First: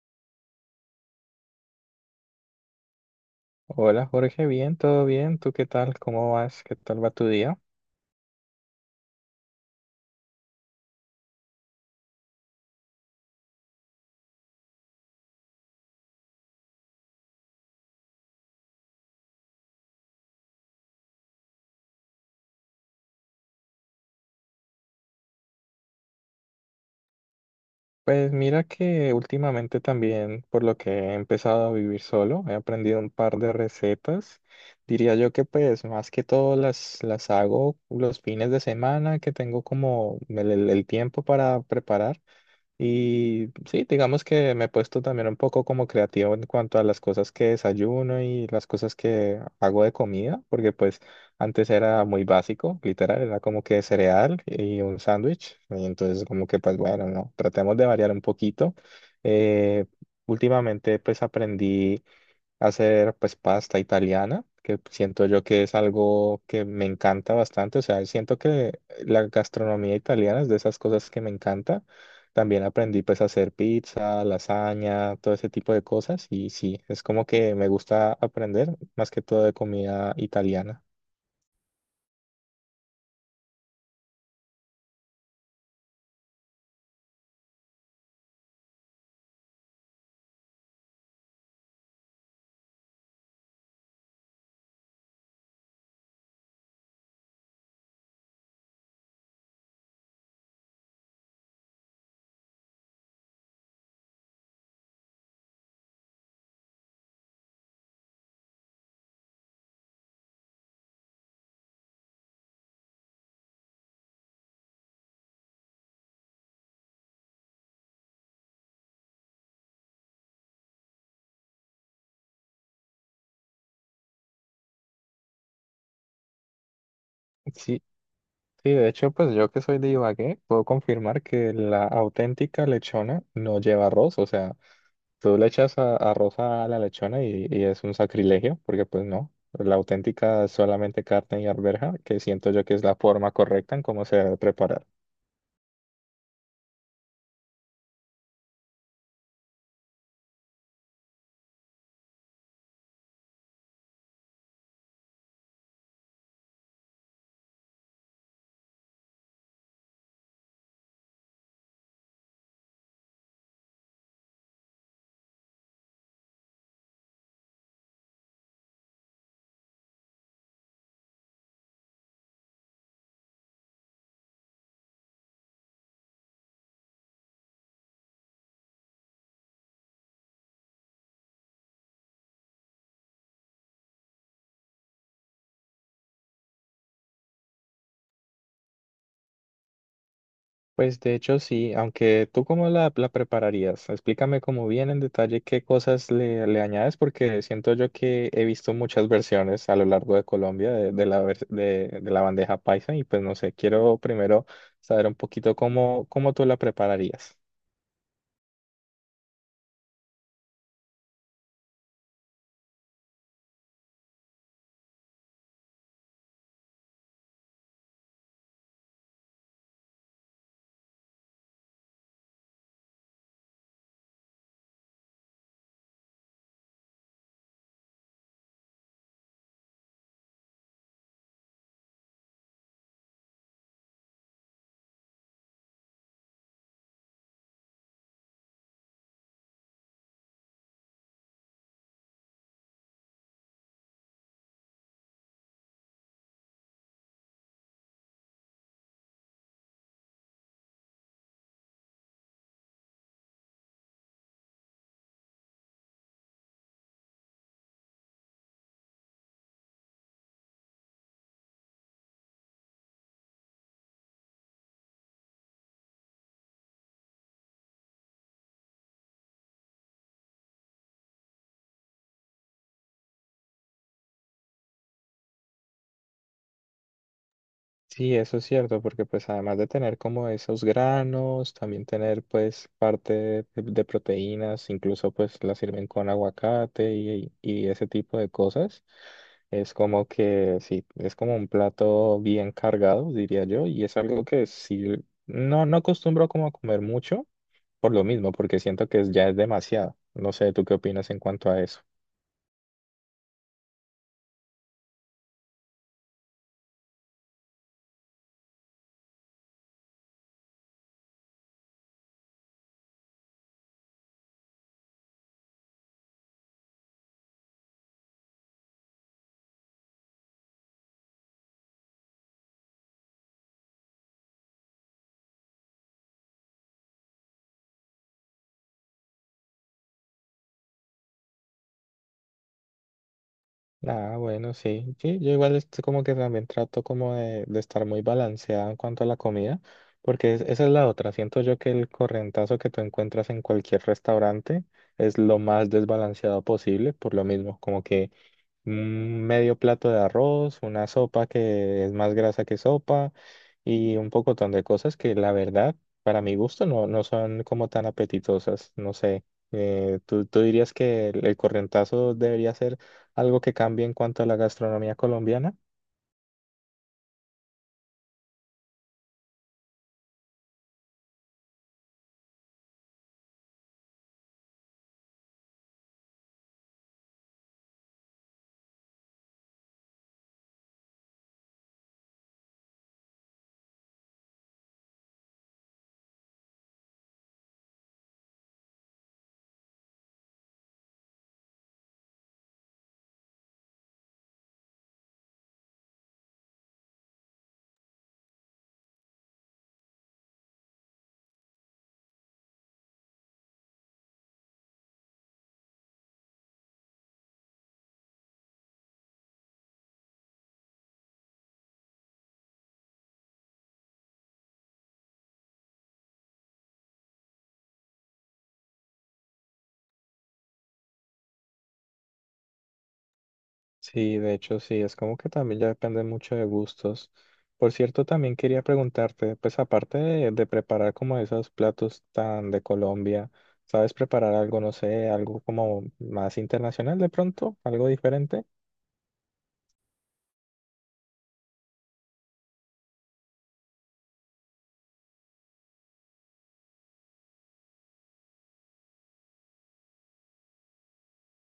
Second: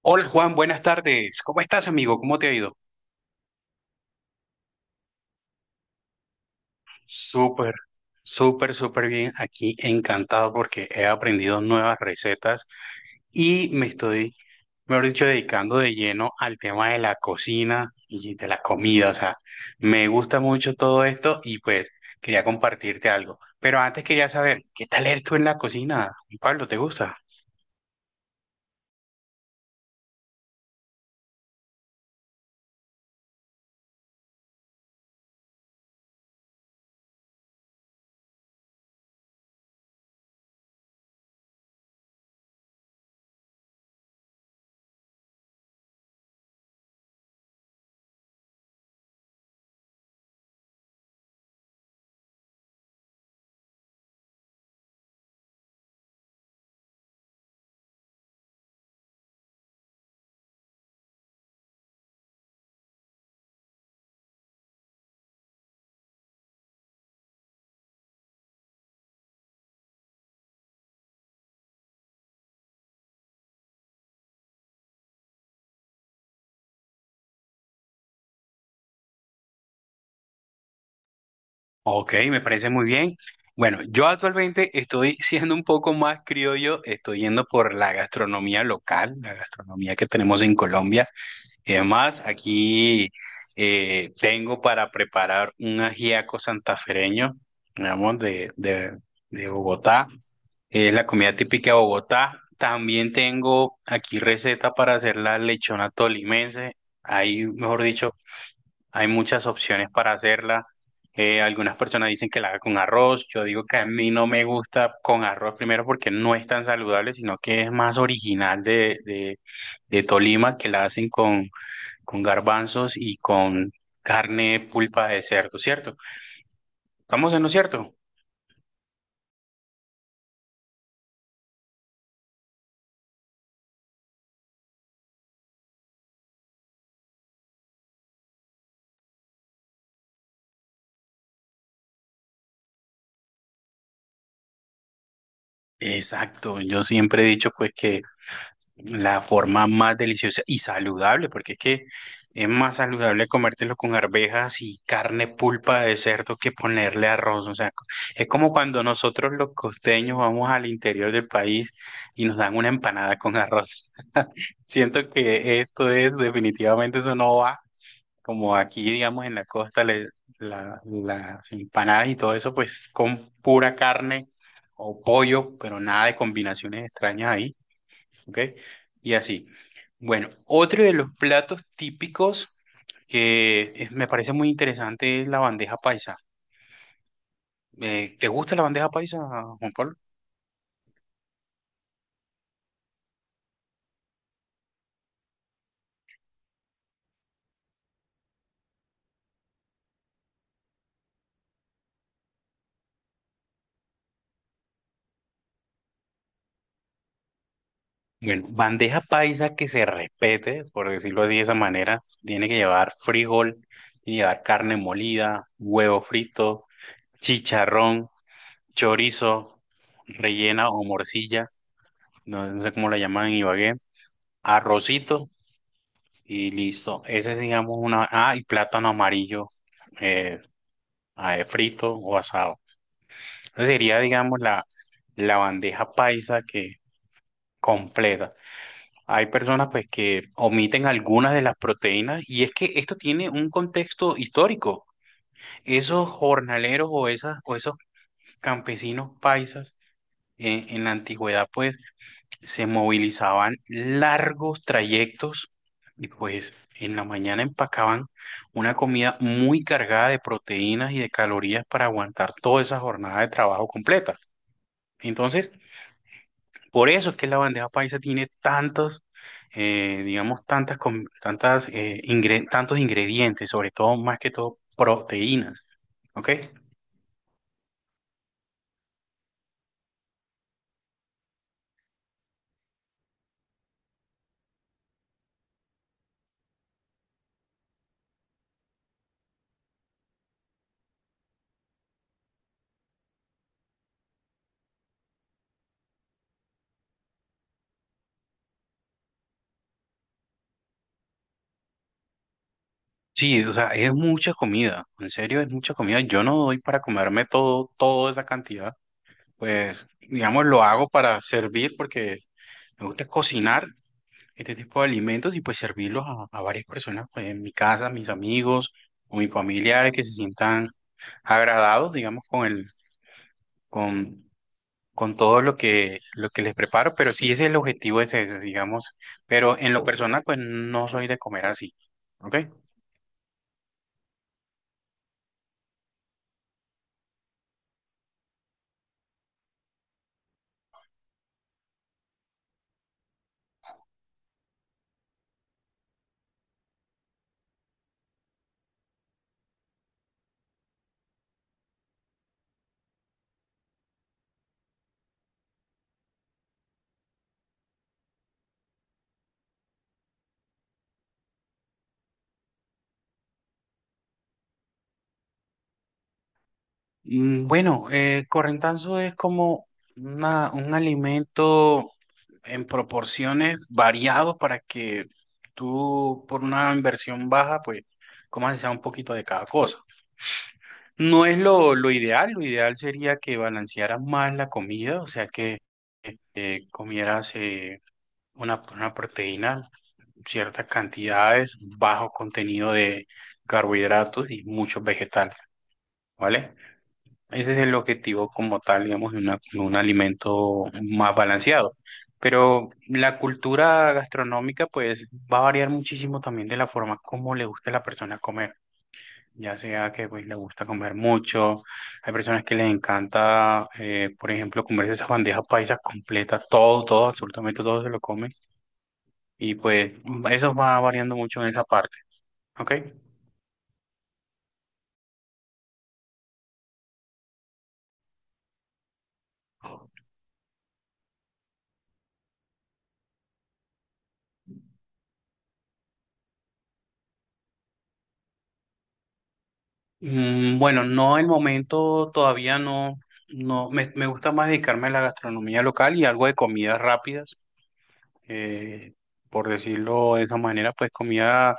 Hola Juan, buenas tardes. ¿Cómo estás, amigo? ¿Cómo te ha ido? Hola Jorge, bien, todo bien, ¿tú qué tal? ¿Cómo vas? ¿Qué tal va tu día? Súper, súper, súper bien. Aquí encantado porque he aprendido nuevas recetas y mejor dicho, dedicando de lleno al tema de la cocina y de la comida. O sea, me gusta mucho todo esto y pues quería compartirte algo. Pero antes quería saber, ¿qué tal eres tú en la cocina? Pablo, ¿te gusta? Pues mira que últimamente también, por lo que he empezado a vivir solo, he aprendido un par de recetas. Diría yo que pues más que todo las hago los fines de semana que tengo como el tiempo para preparar. Y sí, digamos que me he puesto también un poco como creativo en cuanto a las cosas que desayuno y las cosas que hago de comida, porque pues antes era muy básico, literal, era como que cereal y un sándwich, y entonces como que pues bueno, no, tratemos de variar un poquito. Eh, Últimamente pues aprendí hacer pues pasta italiana, que siento yo que es algo que me encanta bastante, o sea, siento que la gastronomía italiana es de esas cosas que me encanta. También aprendí pues a hacer pizza, lasaña, todo ese tipo de cosas y sí, es como que me gusta aprender más que todo de comida italiana. Ok, me parece muy bien. Bueno, yo actualmente estoy siendo un poco más criollo, estoy yendo por la gastronomía local, la gastronomía que tenemos en Colombia. Y además, aquí tengo para preparar un ajiaco santafereño, digamos, de Bogotá. Es la comida típica de Bogotá. También tengo aquí receta para hacer la lechona tolimense. Ahí, mejor dicho, hay muchas opciones para hacerla. Algunas personas dicen que la haga con arroz. Yo digo que a mí no me gusta con arroz primero porque no es tan saludable, sino que es más original de Tolima, que la hacen con garbanzos y con carne pulpa de cerdo, ¿cierto? ¿Estamos en lo cierto? Sí, sí, de hecho pues yo que soy de Ibagué puedo confirmar que la auténtica lechona no lleva arroz, o sea, tú le echas arroz a la lechona y es un sacrilegio, porque pues no, la auténtica es solamente carne y arveja, que siento yo que es la forma correcta en cómo se debe preparar. Exacto. Yo siempre he dicho pues que la forma más deliciosa y saludable, porque es que es más saludable comértelo con arvejas y carne pulpa de cerdo que ponerle arroz. O sea, es como cuando nosotros los costeños vamos al interior del país y nos dan una empanada con arroz. Siento que esto es, definitivamente eso no va. Como aquí, digamos, en la costa, las empanadas y todo eso, pues con pura carne o pollo, pero nada de combinaciones extrañas ahí. ¿Ok? Y así. Bueno, otro de los platos típicos me parece muy interesante es la bandeja paisa. ¿Te gusta la bandeja paisa, Juan Pablo? Pues de hecho sí, aunque tú cómo la prepararías, explícame como bien en detalle qué cosas le añades, porque siento yo que he visto muchas versiones a lo largo de Colombia de la bandeja paisa y pues no sé, quiero primero saber un poquito cómo tú la prepararías. Bueno, bandeja paisa que se respete, por decirlo así de esa manera, tiene que llevar frijol, tiene que llevar carne molida, huevo frito, chicharrón, chorizo, rellena o morcilla, no, no sé cómo la llaman en Ibagué, arrocito. Y listo. Ese es, digamos, una. Ah, y plátano amarillo eh, frito o asado. Esa sería, digamos, la bandeja paisa que completa. Hay personas pues que omiten algunas de las proteínas y es que esto tiene un contexto histórico. Esos jornaleros o esas o esos campesinos paisas en la antigüedad pues se movilizaban largos trayectos y pues en la mañana empacaban una comida muy cargada de proteínas y de calorías para aguantar toda esa jornada de trabajo completa. Entonces, por eso es que la bandeja paisa tiene tantos, digamos, tantas, com- tantas, ingre- tantos ingredientes, sobre todo, más que todo, proteínas. ¿Ok? Sí, eso es cierto, porque pues además de tener como esos granos, también tener pues parte de proteínas, incluso pues la sirven con aguacate y ese tipo de cosas, es como que sí, es como un plato bien cargado, diría yo, y es algo que sí, no, no acostumbro como a comer mucho por lo mismo, porque siento que es- ya es demasiado. No sé, ¿tú qué opinas en cuanto a eso? Sí, o sea, es mucha comida. En serio, es mucha comida. Yo no doy para comerme todo, toda esa cantidad. Pues, digamos, lo hago para servir porque me gusta cocinar este tipo de alimentos y pues servirlos a varias personas, pues en mi casa, mis amigos o mis familiares que se sientan agradados, digamos, con, con todo lo lo que les preparo, pero sí ese es el objetivo, es ese, digamos, pero en lo personal, pues no soy de comer así, ¿ok? Ah, bueno, sí. Sí, yo igual estoy como que también trato como de estar muy balanceado en cuanto a la comida, porque es- esa es la otra. Siento yo que el correntazo que tú encuentras en cualquier restaurante es lo más desbalanceado posible, por lo mismo, como que un medio plato de arroz, una sopa que es más grasa que sopa y un pocotón de cosas que la verdad, para mi gusto, no, no son como tan apetitosas. No sé, tú dirías que el corrientazo debería ser algo que cambie en cuanto a la gastronomía colombiana? Bueno, correntanzo es como un alimento en proporciones variados para que tú, por una inversión baja, pues comas sea un poquito de cada cosa. No es lo ideal sería que balancearas más la comida, o sea que comieras una proteína, ciertas cantidades, bajo contenido de carbohidratos y muchos vegetales, ¿vale? Ese es el objetivo como tal, digamos, de un alimento más balanceado. Pero la cultura gastronómica, pues, va a variar muchísimo también de la forma como le guste a la persona comer. Ya sea que, pues, le gusta comer mucho. Hay personas que les encanta, por ejemplo, comerse esas bandejas paisas completas. Todo, todo, absolutamente todo se lo comen. Y, pues, eso va variando mucho en esa parte. ¿Ok? Sí, de hecho sí, es como que también ya depende mucho de gustos. Por cierto, también quería preguntarte, pues aparte de preparar como esos platos tan de Colombia, ¿sabes preparar algo, no sé, algo como más internacional de pronto, algo diferente? Bueno, no el momento todavía no, me gusta más dedicarme a la gastronomía local y algo de comidas rápidas, eh, por decirlo de esa manera, pues comida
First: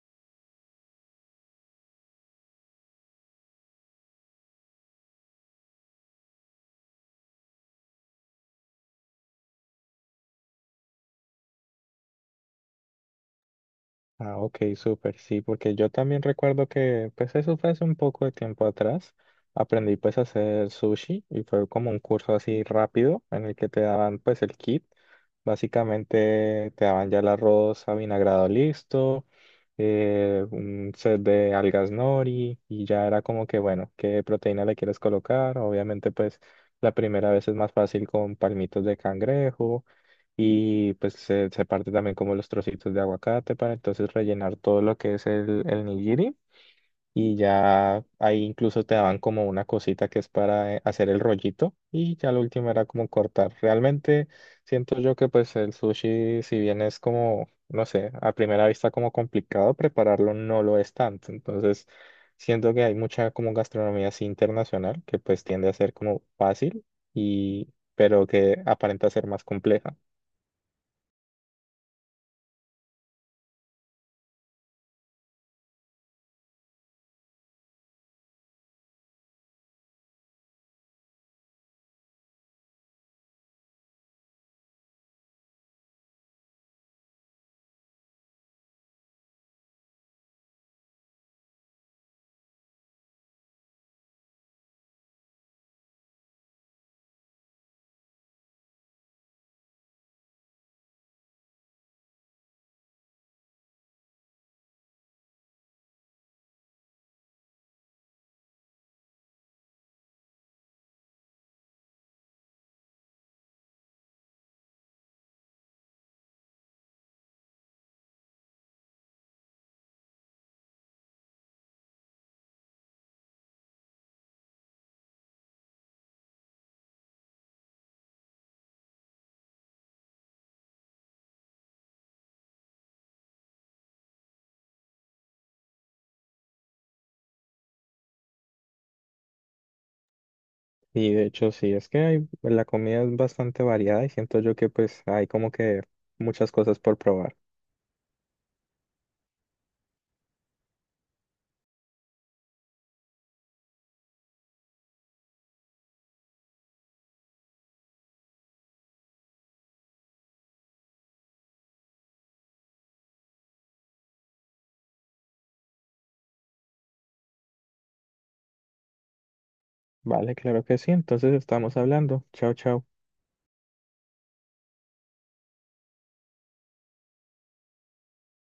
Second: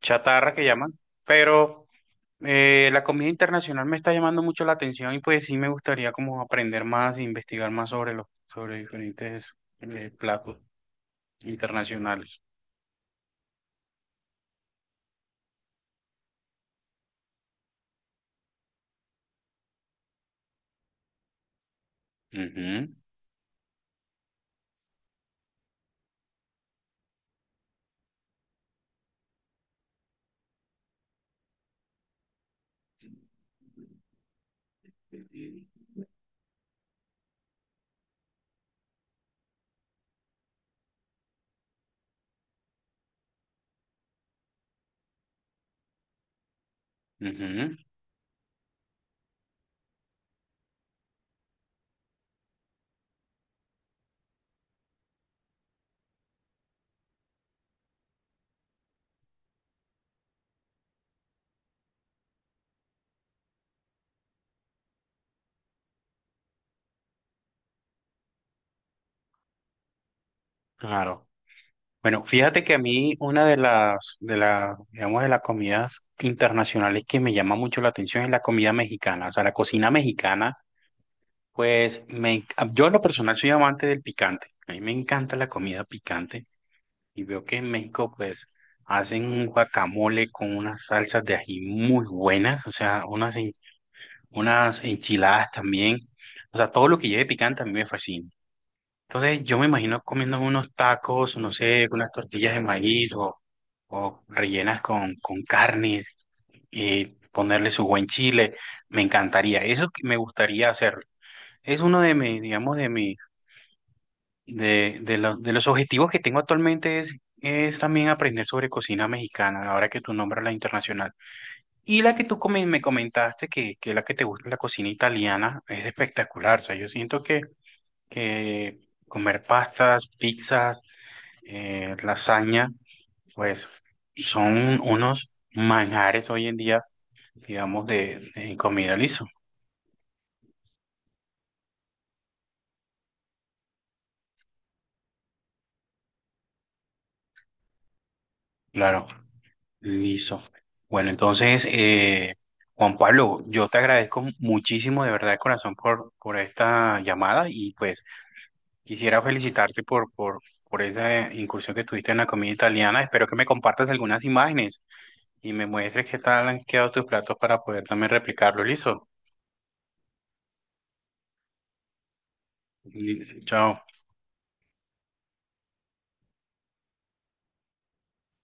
chatarra que llaman, pero la comida internacional me está llamando mucho la atención y pues sí me gustaría como aprender más e investigar más sobre sobre diferentes platos internacionales. Ah, ok, súper, sí, porque yo también recuerdo que, pues eso fue hace un poco de tiempo atrás, aprendí pues a hacer sushi y fue como un curso así Ujú, rápido en el que te daban pues el kit, básicamente te daban ya el arroz avinagrado listo, un set de algas nori y ya era como que, bueno, qué proteína le quieres colocar, obviamente pues la primera vez es más fácil con palmitos de cangrejo y pues se parte también como los trocitos de aguacate para entonces rellenar todo lo que es el nigiri y ujú, ya ahí incluso te daban como una cosita que es para hacer el rollito y ya lo último era como cortar. Realmente siento yo que pues el sushi si bien es como, no sé, a primera vista como complicado prepararlo no lo es tanto, entonces siento que hay mucha como gastronomía así internacional que pues tiende a ser como fácil y pero que aparenta ser más compleja. claro. Bueno, fíjate que a mí una de digamos, de las comidas internacionales que me llama mucho la atención es la comida mexicana. O sea, la cocina mexicana, pues yo en lo personal soy amante del picante. A mí me encanta la comida picante y veo que en México, pues, hacen un guacamole con unas salsas de ají muy buenas, o sea, unas enchiladas también. O sea, todo lo que lleve picante a mí me fascina. Entonces yo me imagino comiendo unos tacos, no sé, unas tortillas de maíz o rellenas con carne y ponerle su buen chile. Me encantaría, eso que me gustaría hacer. Es uno de mis, digamos, de mi, de, lo- de los objetivos que tengo actualmente es también aprender sobre cocina mexicana, ahora que tú nombras la internacional. Y la que me comentaste, que es la que te gusta, la cocina italiana, es espectacular. O sea, yo siento que comer pastas, pizzas. Lasaña, pues son unos manjares hoy en día, digamos, de comida liso. Y de hecho sí, es que hay- la comida es bastante variada y siento yo que pues hay como que muchas cosas por probar. Claro, liso. Bueno, entonces, Juan Pablo, yo te agradezco muchísimo de verdad de corazón por esta llamada y pues quisiera felicitarte por esa incursión que tuviste en la comida italiana. Espero que me compartas algunas imágenes y me muestres qué tal han quedado tus platos para poder también replicarlo. Listo. Vale, claro que sí, entonces estamos hablando. Chao, chao. Chao.